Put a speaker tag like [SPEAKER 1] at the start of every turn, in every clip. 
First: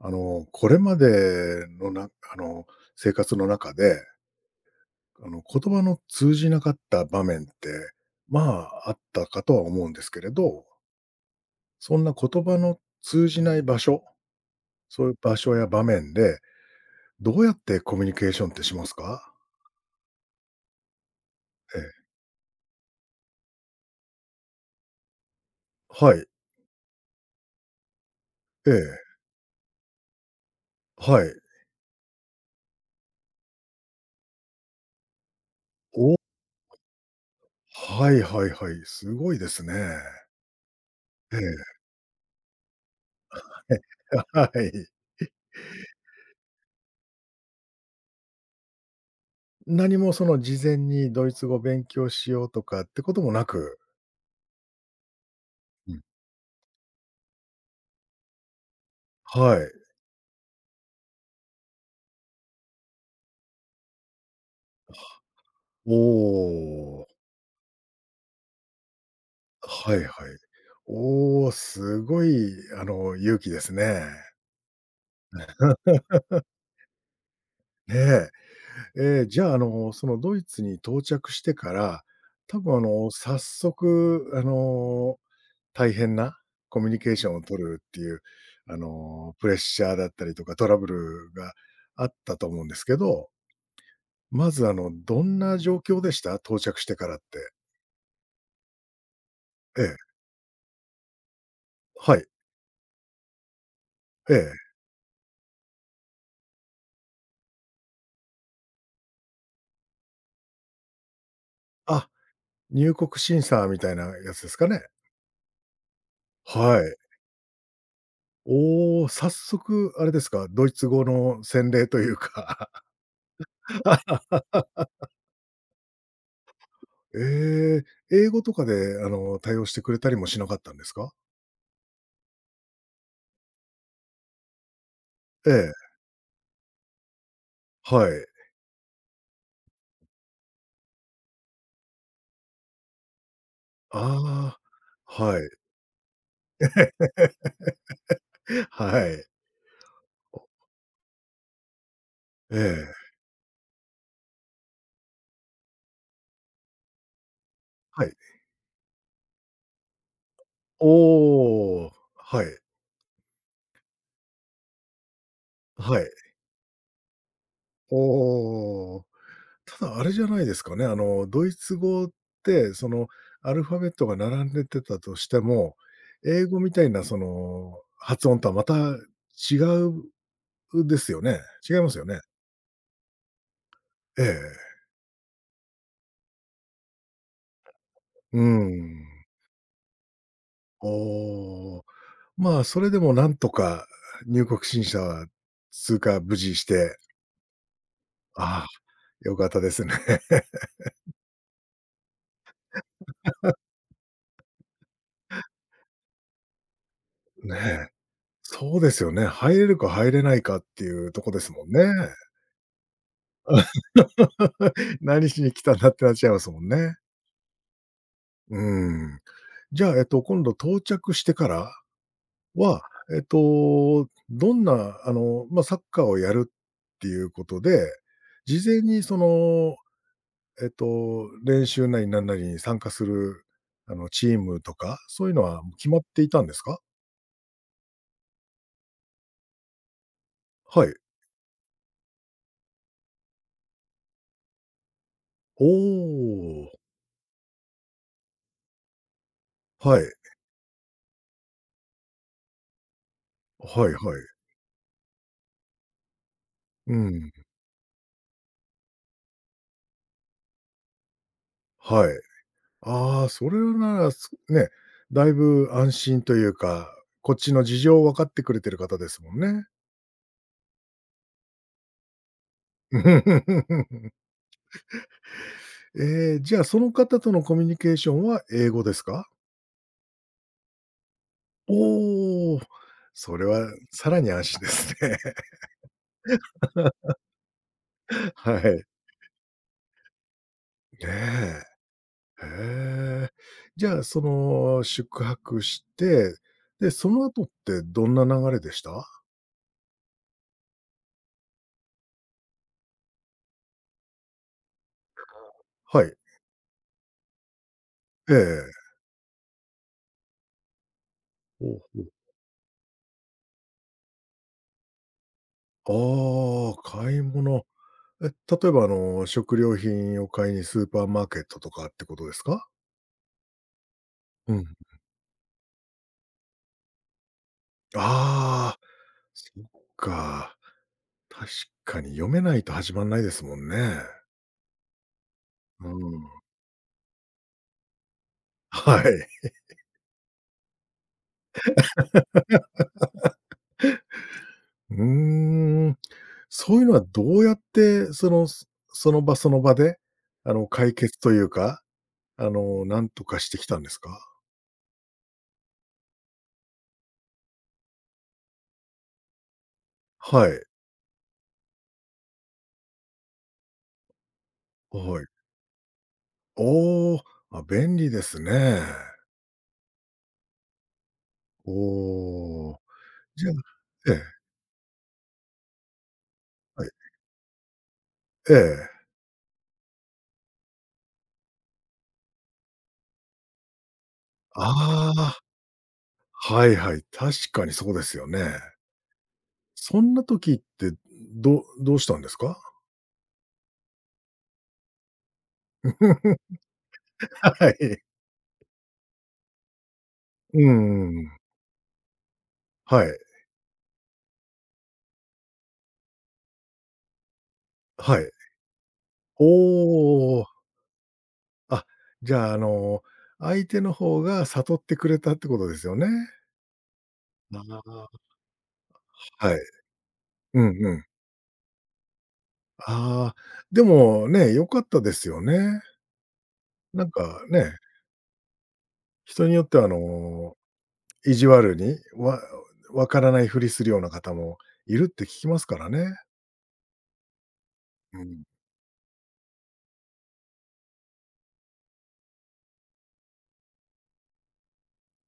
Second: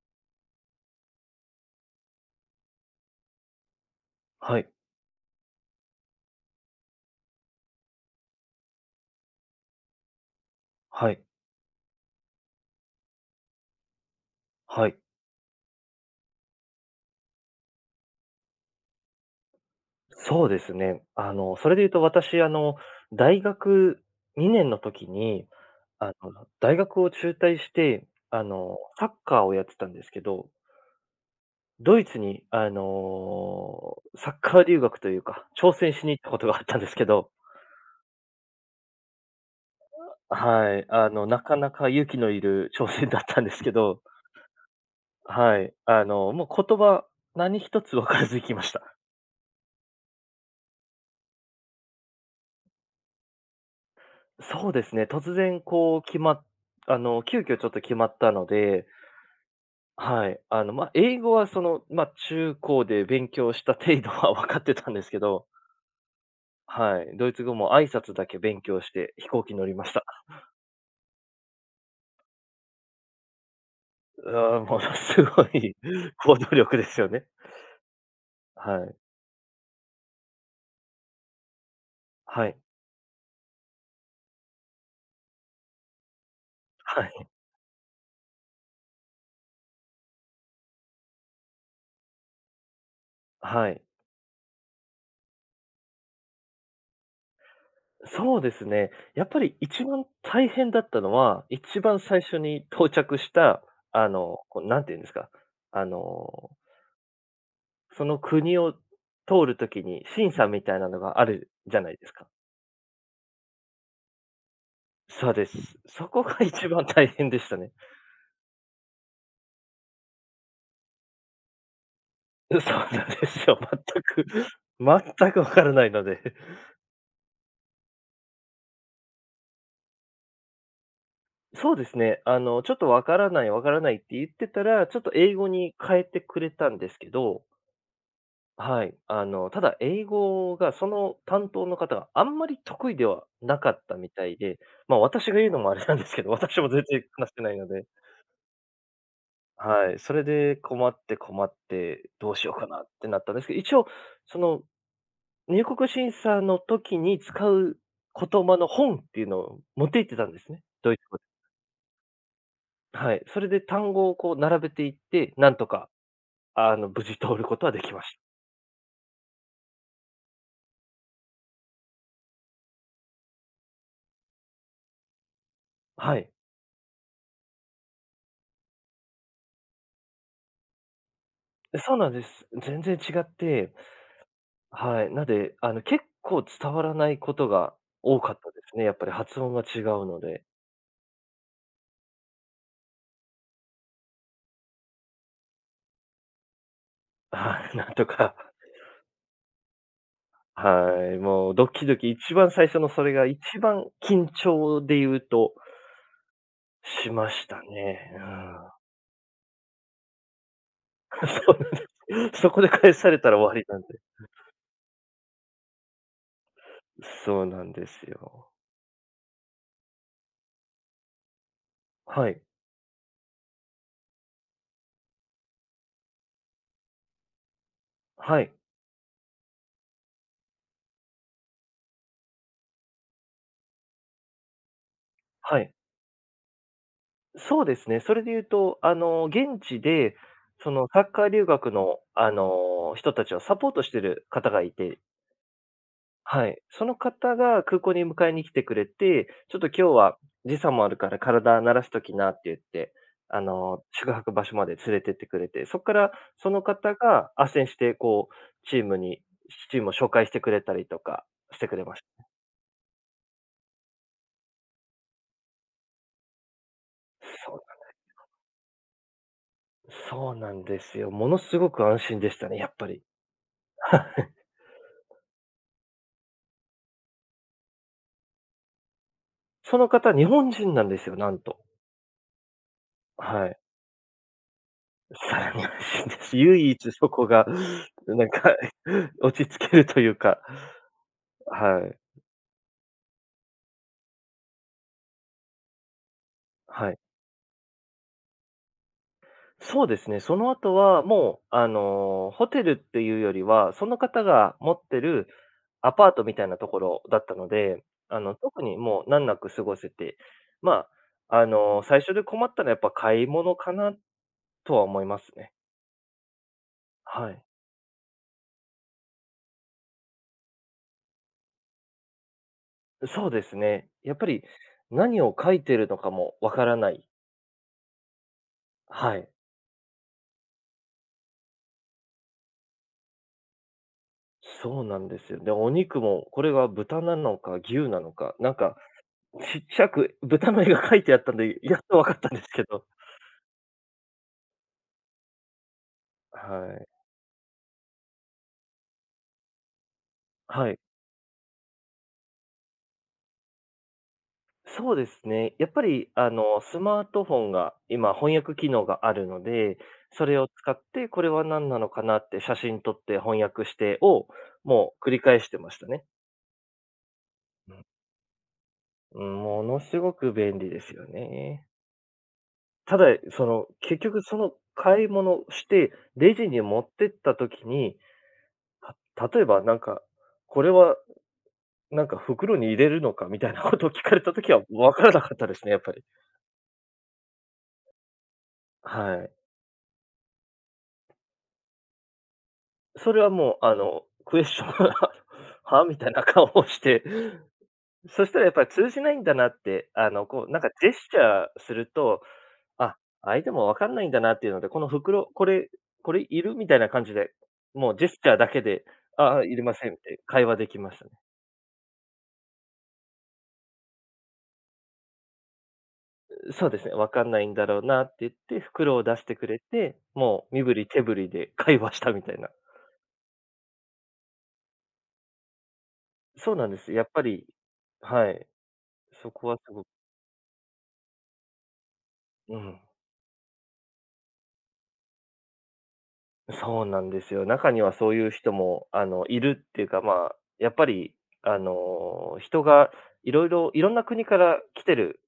[SPEAKER 1] あの、これまでの、なんか、あの、生活の中で
[SPEAKER 2] はい。
[SPEAKER 1] あの、言葉の通じなかった場面って、まあ、あったかとは思うんですけれど。
[SPEAKER 2] はい。
[SPEAKER 1] そんな言葉の通じない場所、
[SPEAKER 2] はい。
[SPEAKER 1] そういう場所や場面で、どうやってコミュニケーションってしますか？
[SPEAKER 2] そうですね。あの、それ
[SPEAKER 1] え
[SPEAKER 2] で言う
[SPEAKER 1] え。
[SPEAKER 2] と、私、あの、大学2年の時に、あ
[SPEAKER 1] はい。
[SPEAKER 2] の、大学を中退して、あ
[SPEAKER 1] え
[SPEAKER 2] の、サ
[SPEAKER 1] え。
[SPEAKER 2] ッカーをやってたんですけど。
[SPEAKER 1] はい。
[SPEAKER 2] ドイツに、あの、サッカー留学というか、挑戦しに
[SPEAKER 1] おお。
[SPEAKER 2] 行ったことがあったんですけど。
[SPEAKER 1] はいはいはい。凄いですね。
[SPEAKER 2] はい。あの、
[SPEAKER 1] え
[SPEAKER 2] なかな
[SPEAKER 1] え。
[SPEAKER 2] か勇気のいる挑戦だったんですけ
[SPEAKER 1] はい。
[SPEAKER 2] ど。
[SPEAKER 1] あ、はい。ひ
[SPEAKER 2] はい。あの、もう、言葉、何一つ分からず行きました。
[SPEAKER 1] 何もその、事前に、ドイツ語を勉強しようとかってこともなく。
[SPEAKER 2] そうですね、突然
[SPEAKER 1] う
[SPEAKER 2] こう
[SPEAKER 1] ん。
[SPEAKER 2] 決まっあの、急遽ちょっと決まったので。
[SPEAKER 1] はい。
[SPEAKER 2] はい。あの、まあ、英語は、その、ま、中高で勉強した程度は分かってた
[SPEAKER 1] は
[SPEAKER 2] んですけ
[SPEAKER 1] あ。
[SPEAKER 2] ど。
[SPEAKER 1] お
[SPEAKER 2] は
[SPEAKER 1] お。
[SPEAKER 2] い。ドイツ語も挨拶だけ勉強して、飛行機乗りまし
[SPEAKER 1] は
[SPEAKER 2] た。
[SPEAKER 1] いはい。おお、すごい、あの、勇気ですね。
[SPEAKER 2] うあ、ものすごい行動力で すよね。
[SPEAKER 1] え
[SPEAKER 2] はい。
[SPEAKER 1] え。ええ、じゃあ、あの、その、ドイツに到着してから、
[SPEAKER 2] はい。
[SPEAKER 1] 多分、あの、早速、あの、大変なコミュニ
[SPEAKER 2] は
[SPEAKER 1] ケーシ
[SPEAKER 2] い。
[SPEAKER 1] ョンを取るっていう、あの、プレッシャーだったりとか、トラブルがあったと思うんですけど。
[SPEAKER 2] はい。
[SPEAKER 1] まず、あの、どんな状況でした？到着してからって。
[SPEAKER 2] そうですね。やっぱり
[SPEAKER 1] え
[SPEAKER 2] 一
[SPEAKER 1] え。
[SPEAKER 2] 番大変だったのは、一番
[SPEAKER 1] は
[SPEAKER 2] 最
[SPEAKER 1] い。
[SPEAKER 2] 初に到着した、あ
[SPEAKER 1] へ
[SPEAKER 2] の、
[SPEAKER 1] え。
[SPEAKER 2] こう、何て言うんですか。あのその国を通る時に、審査みたいなのがあるじゃないで
[SPEAKER 1] あ、
[SPEAKER 2] すか。
[SPEAKER 1] 入国審査みたいなやつですかね。
[SPEAKER 2] そうです。そこが一
[SPEAKER 1] は
[SPEAKER 2] 番
[SPEAKER 1] い。
[SPEAKER 2] 大変でしたね。
[SPEAKER 1] おお、早速あれですか、ドイツ語の洗礼という
[SPEAKER 2] う、
[SPEAKER 1] か。
[SPEAKER 2] そうなんですよ。全く、全く分からないので。
[SPEAKER 1] ええ、英語とかで、あの、対応してくれたりもしなかったんですか？
[SPEAKER 2] そうですね、あの、ちょっと「分からない、分からない」って言ってたら、ちょっと英語
[SPEAKER 1] え
[SPEAKER 2] に
[SPEAKER 1] え。
[SPEAKER 2] 変えてくれたんですけど。
[SPEAKER 1] はい。
[SPEAKER 2] はい。あの、ただ、英語がその担当の方が、あんまり得意ではなかったみたいで。
[SPEAKER 1] あ
[SPEAKER 2] ま、
[SPEAKER 1] あ、
[SPEAKER 2] 私が
[SPEAKER 1] は
[SPEAKER 2] 言う
[SPEAKER 1] い。
[SPEAKER 2] のもあれなんですけど。私も全然話してないので。
[SPEAKER 1] はい。
[SPEAKER 2] はい。それ
[SPEAKER 1] お。
[SPEAKER 2] で困って困って、どうしよ
[SPEAKER 1] え
[SPEAKER 2] うかなって
[SPEAKER 1] え。
[SPEAKER 2] なったんですけど。一応その、入国審査の時に使う
[SPEAKER 1] はい。
[SPEAKER 2] 言葉の本っていうのを持って行ってたんですね。
[SPEAKER 1] おお
[SPEAKER 2] ド
[SPEAKER 1] お
[SPEAKER 2] イ
[SPEAKER 1] おお
[SPEAKER 2] ツ
[SPEAKER 1] お
[SPEAKER 2] 語で。
[SPEAKER 1] おお。はい。
[SPEAKER 2] はい。それで単語をこう、並べていって。なんとか、
[SPEAKER 1] はい。
[SPEAKER 2] あの、無事通ることはでき
[SPEAKER 1] おお
[SPEAKER 2] まし
[SPEAKER 1] おおおお。ただ、あれじゃないですかね。あの、ドイツ語って、その、アルファベットが並んでてたとしても、
[SPEAKER 2] はい。
[SPEAKER 1] 英語みたいな、その発音とはまた違う、うですよね。違いま
[SPEAKER 2] そ
[SPEAKER 1] す
[SPEAKER 2] う
[SPEAKER 1] よ
[SPEAKER 2] なん
[SPEAKER 1] ね。
[SPEAKER 2] です。全然違って
[SPEAKER 1] ええええ。
[SPEAKER 2] はい。なんで、あの、結構伝わらないことが多か っ
[SPEAKER 1] うー
[SPEAKER 2] たですね、やっぱり
[SPEAKER 1] ん。
[SPEAKER 2] 発音が違うので。
[SPEAKER 1] おお、まあ、それでもなんとか入国審査は通過、無事して
[SPEAKER 2] ああ、なんとか。
[SPEAKER 1] ああ、良かったですね。
[SPEAKER 2] は い、もうドキドキ、一番最初のそれが、一 番、緊張で言うとしました
[SPEAKER 1] ねえ。
[SPEAKER 2] ね、うん。
[SPEAKER 1] そうですよね。入れるか入れないかっていうとこです
[SPEAKER 2] そ
[SPEAKER 1] もんね。
[SPEAKER 2] うで、そこで返されたら終わりなんで。
[SPEAKER 1] 何しに来たんだってなっちゃいますもんね。
[SPEAKER 2] そうなんですよ。
[SPEAKER 1] うーん。じゃあ、えっと、今度、到着してから
[SPEAKER 2] はい。
[SPEAKER 1] は、えっと、どんな、あの、ま、サッカーをやるっていうことで、
[SPEAKER 2] はい。
[SPEAKER 1] 事前にその、えっと、練習なりなんなりに参加する、あの、チームとか、そういうの
[SPEAKER 2] は
[SPEAKER 1] は、も、
[SPEAKER 2] い。
[SPEAKER 1] 決まっていたんですか？
[SPEAKER 2] そうですね。それで言うと、あの、現地で、そ
[SPEAKER 1] は
[SPEAKER 2] の、
[SPEAKER 1] い。
[SPEAKER 2] サッカー留学の、あの、人たちをサポートしてる方がいて
[SPEAKER 1] ほ
[SPEAKER 2] はい。
[SPEAKER 1] お。
[SPEAKER 2] その方が空港に迎えに来てくれて「ちょっと今日
[SPEAKER 1] はい。
[SPEAKER 2] は、時差もあるから体慣らしときな」って言って、あの、
[SPEAKER 1] はいは
[SPEAKER 2] 宿
[SPEAKER 1] い。
[SPEAKER 2] 泊場所まで連れてってくれて、そっから、その方
[SPEAKER 1] う
[SPEAKER 2] が
[SPEAKER 1] ん。
[SPEAKER 2] 斡旋して、こうチームに、ちチームを紹介してくれたりとかしてくれまし
[SPEAKER 1] はい。
[SPEAKER 2] た。
[SPEAKER 1] ああ、それなら、すね、だいぶ安心というか、こっ
[SPEAKER 2] そ
[SPEAKER 1] ち
[SPEAKER 2] う
[SPEAKER 1] の
[SPEAKER 2] なん
[SPEAKER 1] 事
[SPEAKER 2] で
[SPEAKER 1] 情を分
[SPEAKER 2] す
[SPEAKER 1] か
[SPEAKER 2] よ。
[SPEAKER 1] ってくれてる方ですもんね。
[SPEAKER 2] そうなんですよ。ものすごく安心でしたね、やっぱり。は い。
[SPEAKER 1] ええ、じゃあ、その方とのコミュニケーションは英語ですか？
[SPEAKER 2] その方、日本人なんですよ、なんと。
[SPEAKER 1] おお。それ
[SPEAKER 2] はい。
[SPEAKER 1] は、更に安心です
[SPEAKER 2] 更に安
[SPEAKER 1] ね。
[SPEAKER 2] 心です。唯一そ こが、なんか、
[SPEAKER 1] はい。
[SPEAKER 2] 落ち着けるというか。
[SPEAKER 1] え
[SPEAKER 2] はい。
[SPEAKER 1] え。へえ。じゃあ、その、宿泊して、で、
[SPEAKER 2] はい。
[SPEAKER 1] その後ってどんな流れでした？
[SPEAKER 2] そうですね、その後は、もう、あの、ホテルっていうよりは、その方が持ってるア
[SPEAKER 1] は
[SPEAKER 2] パ
[SPEAKER 1] い。
[SPEAKER 2] ートみたいな所だったので、あ
[SPEAKER 1] え
[SPEAKER 2] の、特に、
[SPEAKER 1] え。
[SPEAKER 2] もう難なく過ごせて。まあ、あ
[SPEAKER 1] ほ
[SPEAKER 2] の、
[SPEAKER 1] う
[SPEAKER 2] 最
[SPEAKER 1] ほう。
[SPEAKER 2] 初で困ったのは、やっぱ買い物かな、とは思いますね。
[SPEAKER 1] ああ、買い
[SPEAKER 2] はい。
[SPEAKER 1] 物。え、例えば、あの、食料品を買いにスーパーマーケットとかってことですか？
[SPEAKER 2] そうですね。やっぱり、
[SPEAKER 1] うん。
[SPEAKER 2] 何を書いてるのかも分からない。
[SPEAKER 1] ああ、
[SPEAKER 2] はい。
[SPEAKER 1] そっか。確かに読めないと始まんないですもんね。
[SPEAKER 2] そうなんですよ。で、お
[SPEAKER 1] う
[SPEAKER 2] 肉
[SPEAKER 1] ー
[SPEAKER 2] も、
[SPEAKER 1] ん。
[SPEAKER 2] これは豚なのか牛なのか。なんか、
[SPEAKER 1] はい。
[SPEAKER 2] ちっち ゃく豚の絵が書いてあったんで、やっと分かったんですけど。
[SPEAKER 1] うーん。
[SPEAKER 2] は
[SPEAKER 1] そういう
[SPEAKER 2] い。
[SPEAKER 1] のはどうやって、その、その場その場で、あの、
[SPEAKER 2] はい。
[SPEAKER 1] 解決というか、あの、なんとかしてきたんですか？
[SPEAKER 2] そうですね。やっぱり、あの、スマートフォンが今、翻訳機能があるので、それを
[SPEAKER 1] はい。
[SPEAKER 2] 使って、これは何なのかなって写真撮って翻訳してを、もう、繰り
[SPEAKER 1] はい。
[SPEAKER 2] 返してましたね。
[SPEAKER 1] おお、あ、
[SPEAKER 2] うん。
[SPEAKER 1] 便利ですね。
[SPEAKER 2] うん、ものすごく便利ですよね。
[SPEAKER 1] おお、
[SPEAKER 2] ただ、いそ
[SPEAKER 1] じゃ
[SPEAKER 2] の、結
[SPEAKER 1] え
[SPEAKER 2] 局、
[SPEAKER 1] え。
[SPEAKER 2] その、買い物してレジに持
[SPEAKER 1] は
[SPEAKER 2] っ
[SPEAKER 1] い。
[SPEAKER 2] てった時に、
[SPEAKER 1] ええ。
[SPEAKER 2] た例えばなんか「これは、なんか袋に入れるのか？」みたいなことを聞かれた時は、分から
[SPEAKER 1] あ
[SPEAKER 2] なかったで
[SPEAKER 1] あ、
[SPEAKER 2] すね、やっぱり。
[SPEAKER 1] はいはい。確かにそうですよね。
[SPEAKER 2] はい。
[SPEAKER 1] そんな時って、どうどうしたんですか？
[SPEAKER 2] それはもう、あの、クエスチョン は？みたいな 顔をして、
[SPEAKER 1] はい。
[SPEAKER 2] そしたらやっぱり通じないんだなって、あの、こう、な
[SPEAKER 1] う
[SPEAKER 2] ん
[SPEAKER 1] ん
[SPEAKER 2] かジェ
[SPEAKER 1] う
[SPEAKER 2] ス
[SPEAKER 1] ん
[SPEAKER 2] チ
[SPEAKER 1] うん。
[SPEAKER 2] ャーすると、あ、
[SPEAKER 1] はい。
[SPEAKER 2] 相手も分かんないんだなっていうので「この袋、これ、これいる？」みたいな感じで、もうジェス
[SPEAKER 1] は
[SPEAKER 2] チ
[SPEAKER 1] い。
[SPEAKER 2] ャーだけで、「あ、あ、
[SPEAKER 1] お
[SPEAKER 2] いりません」って会
[SPEAKER 1] お。
[SPEAKER 2] 話できましたね。
[SPEAKER 1] あ、じゃ、あの、相手の方が悟ってくれたってことですよね。
[SPEAKER 2] う、そうですね、分かんないん
[SPEAKER 1] な
[SPEAKER 2] だろうなっ
[SPEAKER 1] あ。
[SPEAKER 2] てっいって、袋を出してく
[SPEAKER 1] は
[SPEAKER 2] れ
[SPEAKER 1] い。
[SPEAKER 2] て、もう
[SPEAKER 1] う
[SPEAKER 2] 身
[SPEAKER 1] ん
[SPEAKER 2] 振り
[SPEAKER 1] う
[SPEAKER 2] 手
[SPEAKER 1] ん。
[SPEAKER 2] 振りで会話したみたいな。
[SPEAKER 1] ああ、でも、ね、良かったですよね。
[SPEAKER 2] そうなんです、や
[SPEAKER 1] な
[SPEAKER 2] っ
[SPEAKER 1] ん
[SPEAKER 2] ぱ
[SPEAKER 1] か、
[SPEAKER 2] り、
[SPEAKER 1] ね
[SPEAKER 2] はい、そこ
[SPEAKER 1] 人に
[SPEAKER 2] は
[SPEAKER 1] よっ
[SPEAKER 2] す
[SPEAKER 1] ては、
[SPEAKER 2] ご
[SPEAKER 1] あの、意地悪に、わ、
[SPEAKER 2] うん。
[SPEAKER 1] をわからないふりするような方もいるって聞きますからね。
[SPEAKER 2] そうなんですよ。中にはそう
[SPEAKER 1] う
[SPEAKER 2] いう
[SPEAKER 1] ん。
[SPEAKER 2] 人も、あの、いるっていうか、まあ、やっぱり、あの、人が、色々、色んな国から来てる、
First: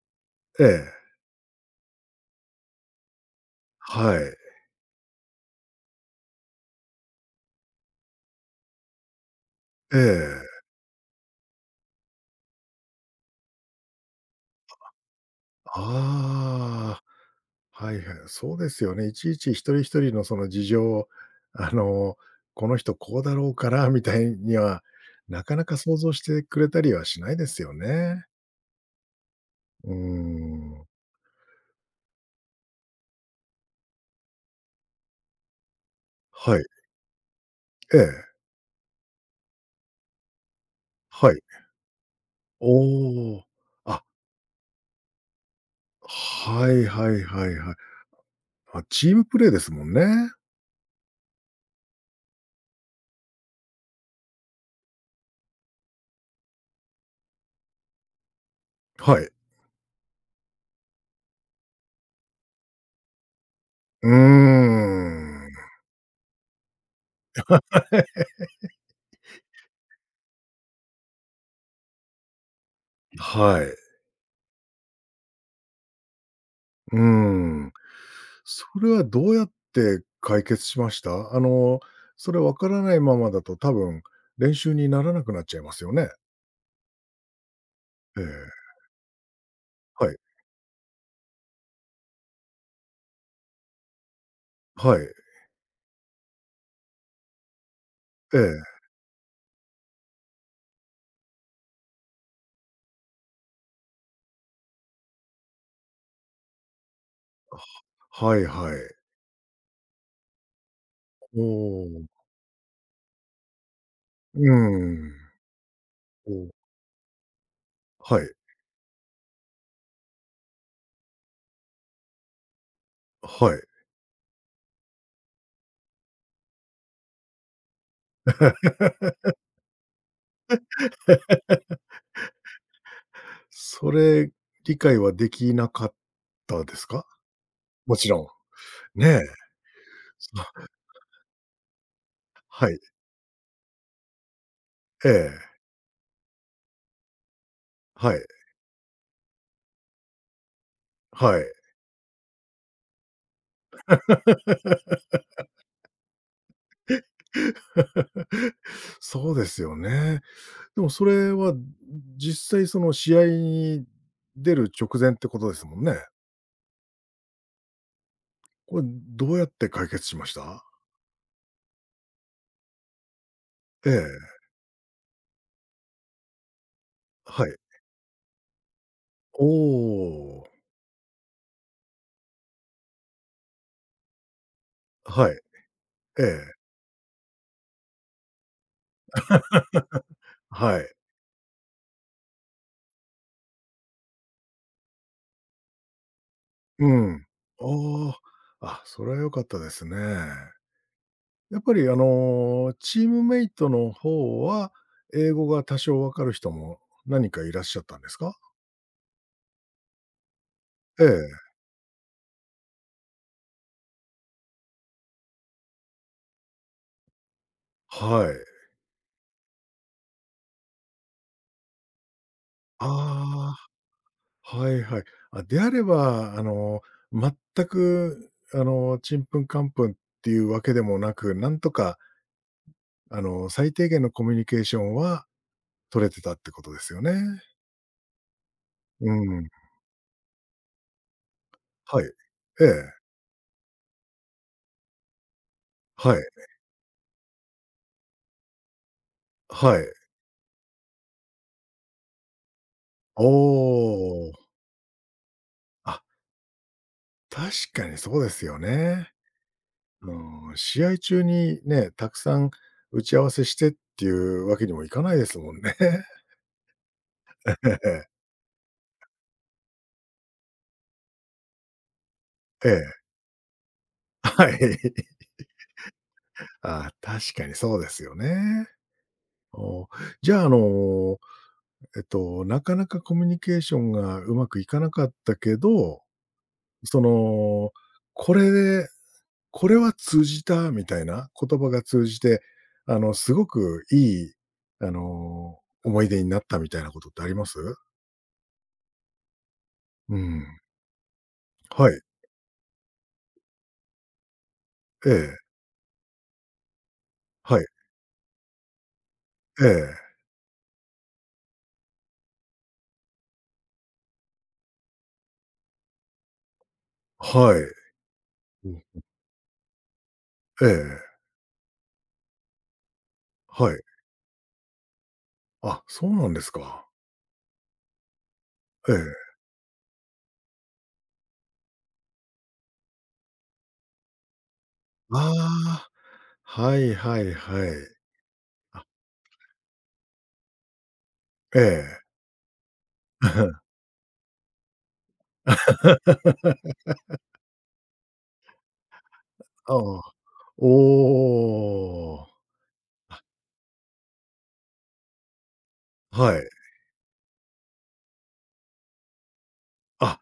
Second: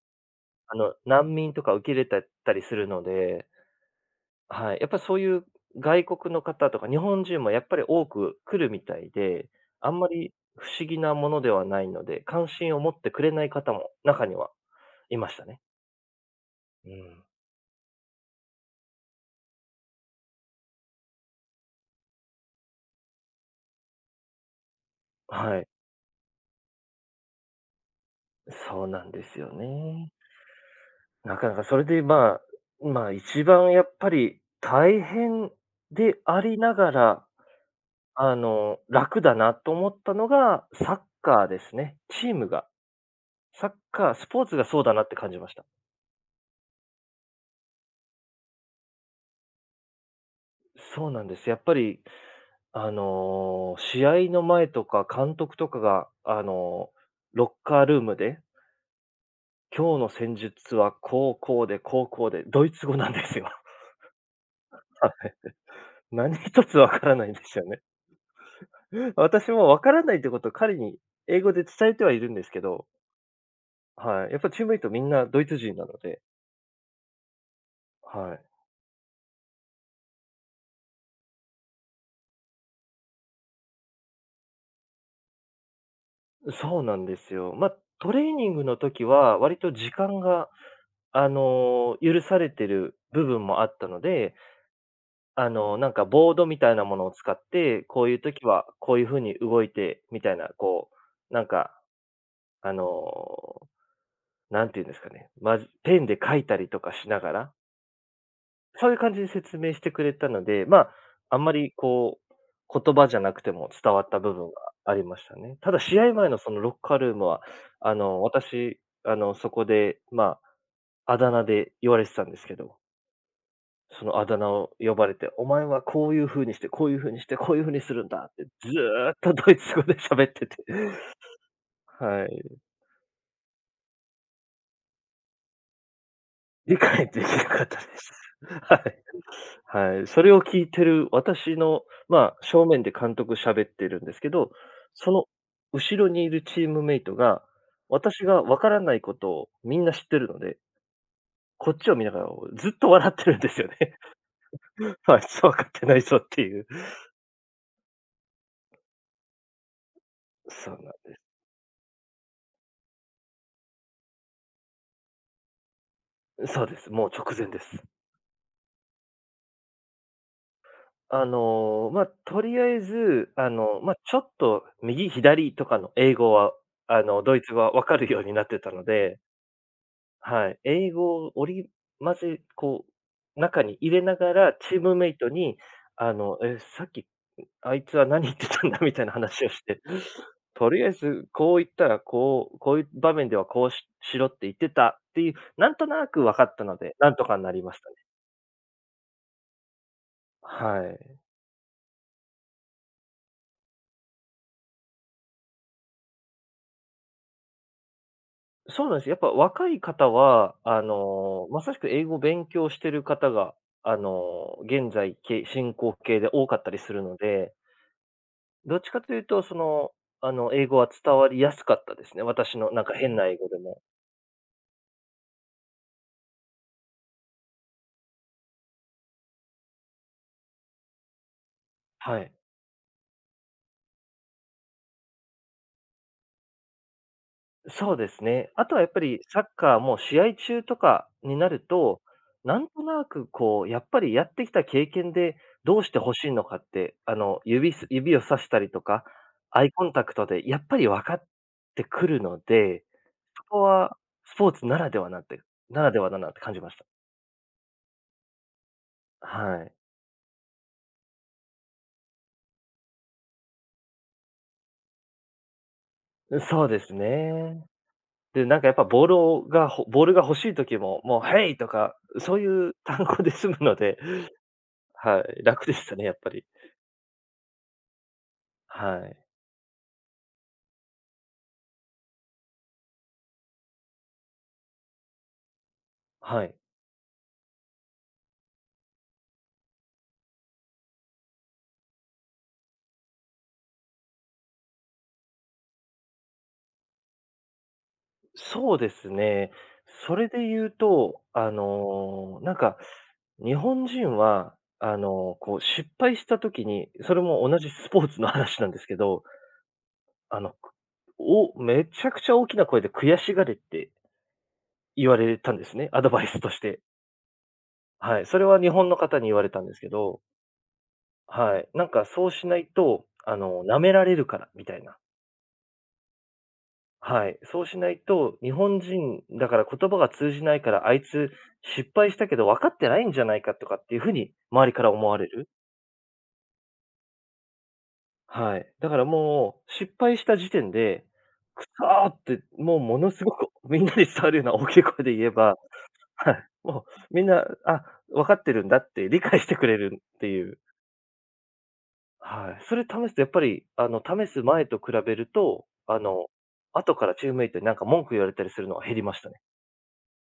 [SPEAKER 1] え
[SPEAKER 2] あの、
[SPEAKER 1] え。
[SPEAKER 2] 難民とか受け入れたたりするので
[SPEAKER 1] はい。
[SPEAKER 2] はい。やっぱ、そういう外国の方とか日本人もやっぱり多く来るみたいで、あ
[SPEAKER 1] え
[SPEAKER 2] んまり、
[SPEAKER 1] え。
[SPEAKER 2] 不思議なものではないので、関心を持ってくれない方も中にはいましたね。う
[SPEAKER 1] あ
[SPEAKER 2] ん。
[SPEAKER 1] あ、はいはい、あ、そうですよね。いちいち、一人一人のその事情、あの、この人こうだろうからみたいには、なか
[SPEAKER 2] は
[SPEAKER 1] な
[SPEAKER 2] い。
[SPEAKER 1] か想像してくれたりはしないですよね。
[SPEAKER 2] そうなんですよ
[SPEAKER 1] うー
[SPEAKER 2] ね。
[SPEAKER 1] ん。
[SPEAKER 2] なかなか、それで、まあ、まあ、一番やっぱり大変であ
[SPEAKER 1] は
[SPEAKER 2] り
[SPEAKER 1] い。
[SPEAKER 2] ながら、
[SPEAKER 1] ええ。
[SPEAKER 2] あの、楽だなと思ったのが、サッ
[SPEAKER 1] はい。
[SPEAKER 2] カーですね、チームが。
[SPEAKER 1] おお、
[SPEAKER 2] サッ
[SPEAKER 1] あ
[SPEAKER 2] カー、スポーツがそうだなって感じました。
[SPEAKER 1] はいはいはいはい。あ、チームプレイですもんね。
[SPEAKER 2] そうなんです。やっぱり、あの、試合の前とか、監督とかが、あの、ロッカールームで
[SPEAKER 1] はい。
[SPEAKER 2] 今日の戦術は、こう、こうで、こう、こうでドイツ語なんですよ。
[SPEAKER 1] うー
[SPEAKER 2] はい。
[SPEAKER 1] ん。
[SPEAKER 2] 何一つ分からないんですよね。私も、分からないってことを、彼に英語で伝えてはいるんですけど。
[SPEAKER 1] はい。
[SPEAKER 2] はい。やっぱチームメイトみんなドイツ人なので。
[SPEAKER 1] うーん、
[SPEAKER 2] はい。
[SPEAKER 1] それはどうやって解決しました？あの、それ、分からないままだと、多分、練習にならなくなっちゃいますよね？
[SPEAKER 2] そうなんですよ。まあ、ト
[SPEAKER 1] え
[SPEAKER 2] レーニ
[SPEAKER 1] え。
[SPEAKER 2] ングの時は、割と時
[SPEAKER 1] はい。
[SPEAKER 2] 間が、あの、許されてる部分もあったので
[SPEAKER 1] はい。
[SPEAKER 2] あの、なんかボードみたいなものを使って、こういう
[SPEAKER 1] え
[SPEAKER 2] 時は、
[SPEAKER 1] え。
[SPEAKER 2] こういう風に動いて、みたいな、こう、なんか、あの、何て言うんですかね、マジペンで書いたりとかしながら
[SPEAKER 1] あ、はいは
[SPEAKER 2] そう
[SPEAKER 1] い。
[SPEAKER 2] いう感じで説明してくれたので、まあ、あん
[SPEAKER 1] お
[SPEAKER 2] まり
[SPEAKER 1] お。
[SPEAKER 2] こう、言葉じゃなくても伝わった部
[SPEAKER 1] う
[SPEAKER 2] 分があり
[SPEAKER 1] ん。
[SPEAKER 2] ましたね。ただ、試合前の、そ
[SPEAKER 1] お。
[SPEAKER 2] のロッカールームは、あ
[SPEAKER 1] は
[SPEAKER 2] の、
[SPEAKER 1] い。
[SPEAKER 2] 私、あのそこで、まあ、あだ名で言われてたんですけど
[SPEAKER 1] あ、はい。
[SPEAKER 2] その、あだ名を呼ばれて、お前は、こういう風にして、こういう風にして、こういう風にするんだって、ずっと ドイツ語で喋ってて。はい。
[SPEAKER 1] それ、理解はできなかったで
[SPEAKER 2] 理
[SPEAKER 1] す
[SPEAKER 2] 解は、
[SPEAKER 1] か？
[SPEAKER 2] できなかったで
[SPEAKER 1] もち
[SPEAKER 2] す。
[SPEAKER 1] ろ
[SPEAKER 2] はい。
[SPEAKER 1] ん。ね。
[SPEAKER 2] はい。そ
[SPEAKER 1] す、
[SPEAKER 2] れを
[SPEAKER 1] あ。
[SPEAKER 2] 聞いてる私の、まあ、正
[SPEAKER 1] はい。
[SPEAKER 2] 面で監督喋ってるんですけど、
[SPEAKER 1] え
[SPEAKER 2] その
[SPEAKER 1] え。
[SPEAKER 2] 後ろにいるチームメイトが、
[SPEAKER 1] はい。
[SPEAKER 2] 私が分からないことをみんな知ってるので
[SPEAKER 1] はい。
[SPEAKER 2] こっちを見ながら、おう、ずっと笑ってるんですよね。あいつは、分かってないぞっていう。
[SPEAKER 1] そうですよね。
[SPEAKER 2] そう
[SPEAKER 1] でも、
[SPEAKER 2] なん
[SPEAKER 1] そ
[SPEAKER 2] です。
[SPEAKER 1] れは、ん、実際、その試合に出る直前ってことですもんね。
[SPEAKER 2] う、そうです。もう直前です。
[SPEAKER 1] これ、ん、どうやって解決しました？
[SPEAKER 2] あの、まあ、取り敢えず、あの、
[SPEAKER 1] え
[SPEAKER 2] ま、ちょっ
[SPEAKER 1] え。
[SPEAKER 2] と右、左とかの英語は、あの、ドイ
[SPEAKER 1] は
[SPEAKER 2] ツ
[SPEAKER 1] い。
[SPEAKER 2] 語は分かるようになってたので
[SPEAKER 1] おお。
[SPEAKER 2] はい。英語を織り混ぜ、こう、中に入れながらチームメイト
[SPEAKER 1] はい。
[SPEAKER 2] に、あ
[SPEAKER 1] え
[SPEAKER 2] の、
[SPEAKER 1] え。
[SPEAKER 2] え、さっき、ん、あいつは何言ってたんだみたいな話をして、取
[SPEAKER 1] は
[SPEAKER 2] り敢え
[SPEAKER 1] い。
[SPEAKER 2] ずこういったらこう、こういう場面では、こうししろって言ってたっていう、なんとなく分かったの
[SPEAKER 1] う
[SPEAKER 2] で、何と
[SPEAKER 1] ん。
[SPEAKER 2] かんなりましたね。
[SPEAKER 1] ああ、あ、それは良かったですね。
[SPEAKER 2] はい。
[SPEAKER 1] やっぱりあの、チームメイトの方は、英語が多少分かる人も、何人かいらっしゃったんですか？
[SPEAKER 2] そうなんすよ。やっぱ若い方は、あ
[SPEAKER 1] ええ。
[SPEAKER 2] の、まさしく英語を勉強してる方が、あの、現在け進行形で多かったりするので
[SPEAKER 1] はい。
[SPEAKER 2] どっちかというと、その、あの、英語は伝わりやすかったですね、私の、なんか、変な英語で
[SPEAKER 1] あ
[SPEAKER 2] も。
[SPEAKER 1] あ、はいはい。あ、であれば、あの、全く、あの、ちんぷんかんぷんっていうわけでもなく、なんとか
[SPEAKER 2] はい。
[SPEAKER 1] あの、最低限のコミュニケーションは取れてたってことですよね。
[SPEAKER 2] そうですね。あとは、やっぱ
[SPEAKER 1] う
[SPEAKER 2] りサッ
[SPEAKER 1] ん。
[SPEAKER 2] カーも試合中とかになると、
[SPEAKER 1] はい。
[SPEAKER 2] な
[SPEAKER 1] え
[SPEAKER 2] んと
[SPEAKER 1] え。
[SPEAKER 2] なく、こう、やっぱり、やってきた経験でどうして欲
[SPEAKER 1] はい。
[SPEAKER 2] しいの
[SPEAKER 1] え。
[SPEAKER 2] かって、あの、指す指を指したりとか、アイ
[SPEAKER 1] は
[SPEAKER 2] コ
[SPEAKER 1] い。
[SPEAKER 2] ンタクトで、やっぱり分かってくるので、そこは
[SPEAKER 1] お
[SPEAKER 2] ス
[SPEAKER 1] お。
[SPEAKER 2] ポーツならではなんてならで
[SPEAKER 1] あ。
[SPEAKER 2] はだなて感じました。
[SPEAKER 1] 確かに、そうですよね。
[SPEAKER 2] はい。
[SPEAKER 1] あの、試合中にね、たくさん打ち合わせしてっていうわけにもいかないですもんね。
[SPEAKER 2] う、そうです
[SPEAKER 1] え
[SPEAKER 2] ね。
[SPEAKER 1] ええ。
[SPEAKER 2] で、なんかやっぱボールをが、ほぼボールが欲しい時も、もう「ヘイ！」とか、そうい
[SPEAKER 1] え
[SPEAKER 2] う
[SPEAKER 1] え。
[SPEAKER 2] 単語で済むので、
[SPEAKER 1] はい。
[SPEAKER 2] はい、楽でしたね、やっぱり。
[SPEAKER 1] ああ、確かにそうですよね、
[SPEAKER 2] はい。
[SPEAKER 1] おお。じゃあ、あの、えっと、なかなかコミュニケーションがうまくいかなかったけど、
[SPEAKER 2] はい。
[SPEAKER 1] その、これでこれは通じたみたいな、言葉が通じて、あの、すごくいい、あの、思い出になったみたいなことってあります？
[SPEAKER 2] そうですね。そ
[SPEAKER 1] う
[SPEAKER 2] れで
[SPEAKER 1] ん。
[SPEAKER 2] 言うと、あ
[SPEAKER 1] はい。
[SPEAKER 2] の、なんか、日本人は、あ
[SPEAKER 1] え
[SPEAKER 2] の、
[SPEAKER 1] え。
[SPEAKER 2] こう、失敗した時に、それも同
[SPEAKER 1] はい。
[SPEAKER 2] じスポーツの話なんですけど
[SPEAKER 1] ええ。
[SPEAKER 2] あの、くおめちゃくちゃ大きな声で悔しがれって言われたんですね、アドバイスとして。
[SPEAKER 1] はい。
[SPEAKER 2] はい、それは日
[SPEAKER 1] お、う
[SPEAKER 2] 本の
[SPEAKER 1] ん。
[SPEAKER 2] かたに言われたんですけど
[SPEAKER 1] ええ。
[SPEAKER 2] はい。なんかそうしないと、あの、
[SPEAKER 1] は
[SPEAKER 2] 舐
[SPEAKER 1] い。
[SPEAKER 2] められるから、みたいな。
[SPEAKER 1] あ、そうなんですか。
[SPEAKER 2] はい。そうしないと、日本
[SPEAKER 1] へえ。
[SPEAKER 2] 人だから、言葉が通じないから、あいつ、失敗したけど分かってないんじゃないかとかっていう風に、周りから思われ
[SPEAKER 1] あ
[SPEAKER 2] る。
[SPEAKER 1] あ。はいはいはい。
[SPEAKER 2] はい。
[SPEAKER 1] あ。
[SPEAKER 2] だからもう、失敗した時点で、
[SPEAKER 1] え
[SPEAKER 2] 「く
[SPEAKER 1] え。
[SPEAKER 2] そ！」って、もうものすごく、みんなに伝わるような大きい声で言えばはい。もう、みんな、あ、分かってるんだって理解してく
[SPEAKER 1] あ
[SPEAKER 2] れ
[SPEAKER 1] あ。
[SPEAKER 2] るっていう。
[SPEAKER 1] おお。
[SPEAKER 2] はい。それ試す
[SPEAKER 1] あ
[SPEAKER 2] とやっぱり、あの試す前と比べると、あの、
[SPEAKER 1] はい。
[SPEAKER 2] 後からチームメイトになんか、文句言われたりするのは減りましたね。
[SPEAKER 1] あ。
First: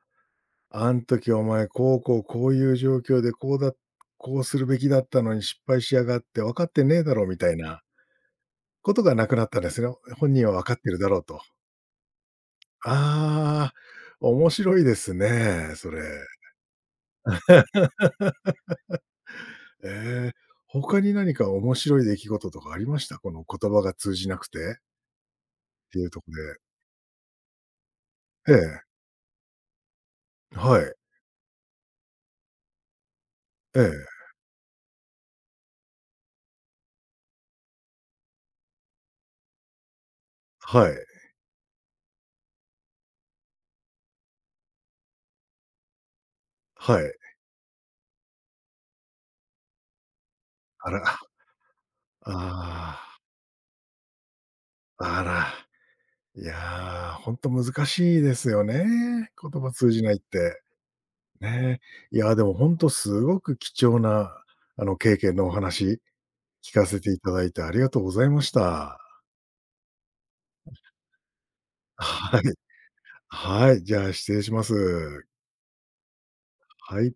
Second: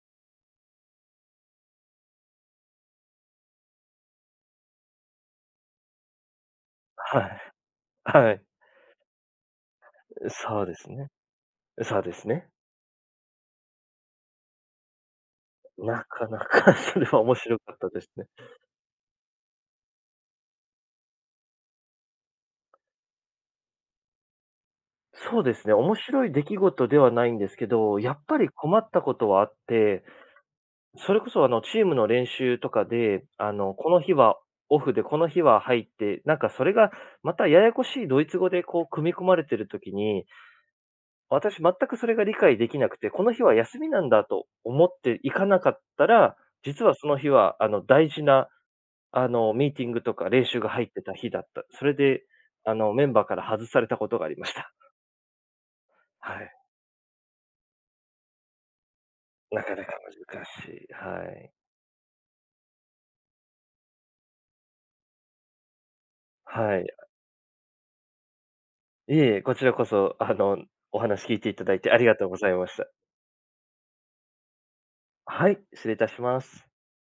[SPEAKER 1] 「あん時、お前、こうこう、こういう状況でこうだこうするべきだったのに失敗しやがって、分かってねえだろ」
[SPEAKER 2] は
[SPEAKER 1] み
[SPEAKER 2] い。
[SPEAKER 1] たいな
[SPEAKER 2] はい。
[SPEAKER 1] ことが無くなったですよ。本人は
[SPEAKER 2] そ
[SPEAKER 1] 分
[SPEAKER 2] う
[SPEAKER 1] か
[SPEAKER 2] で
[SPEAKER 1] っ
[SPEAKER 2] す
[SPEAKER 1] ているだ
[SPEAKER 2] ね。
[SPEAKER 1] ろうと。
[SPEAKER 2] そうですね。
[SPEAKER 1] ああ。面白いですね、それ。
[SPEAKER 2] なかなか、それは面白かったですね。
[SPEAKER 1] ええ、他に何か面白い出来事とかありました？この言葉が通じなくて
[SPEAKER 2] そうですね、
[SPEAKER 1] っ
[SPEAKER 2] 面
[SPEAKER 1] ていうと
[SPEAKER 2] 白い
[SPEAKER 1] こ
[SPEAKER 2] 出来
[SPEAKER 1] で。
[SPEAKER 2] 事ではないんですけど、やっぱり
[SPEAKER 1] え
[SPEAKER 2] 困
[SPEAKER 1] え。
[SPEAKER 2] ったことはあって。
[SPEAKER 1] はい。
[SPEAKER 2] それこそ、あの、チームの練習とかで、あの、
[SPEAKER 1] え
[SPEAKER 2] この日
[SPEAKER 1] え。
[SPEAKER 2] はオフでこの日は入って、なんかそれが、またややこしいドイツ語でこう組み込まれてる時に
[SPEAKER 1] はい。
[SPEAKER 2] 私、全くそれが理解できなくて、この日は休みなんだと思って行かなかったら、実は
[SPEAKER 1] は
[SPEAKER 2] その
[SPEAKER 1] い。
[SPEAKER 2] 日は、あの、大事な、あの、ミーティングとか練習が入
[SPEAKER 1] あ
[SPEAKER 2] って
[SPEAKER 1] ら。
[SPEAKER 2] た日だった。それで、
[SPEAKER 1] あ
[SPEAKER 2] あの、メン
[SPEAKER 1] あ。
[SPEAKER 2] バーから外されたことがありました。
[SPEAKER 1] あら。
[SPEAKER 2] は
[SPEAKER 1] い
[SPEAKER 2] い。
[SPEAKER 1] や、ほんと難しいですよね、言
[SPEAKER 2] な
[SPEAKER 1] 葉
[SPEAKER 2] かな
[SPEAKER 1] 通
[SPEAKER 2] か
[SPEAKER 1] じないっ
[SPEAKER 2] 難
[SPEAKER 1] て。
[SPEAKER 2] しい。はい。
[SPEAKER 1] ね。いやでも、ほんとすごく貴重な、あの、経験のお話、聞
[SPEAKER 2] は
[SPEAKER 1] か
[SPEAKER 2] い。
[SPEAKER 1] せていただいてありがとうございました。
[SPEAKER 2] いえいえ、こちらこそ、あの、お話聞いていただいてありがとうご
[SPEAKER 1] はい。
[SPEAKER 2] ざいました。
[SPEAKER 1] はい、じゃあ、失礼します。
[SPEAKER 2] はい、失礼いたします。
[SPEAKER 1] はい。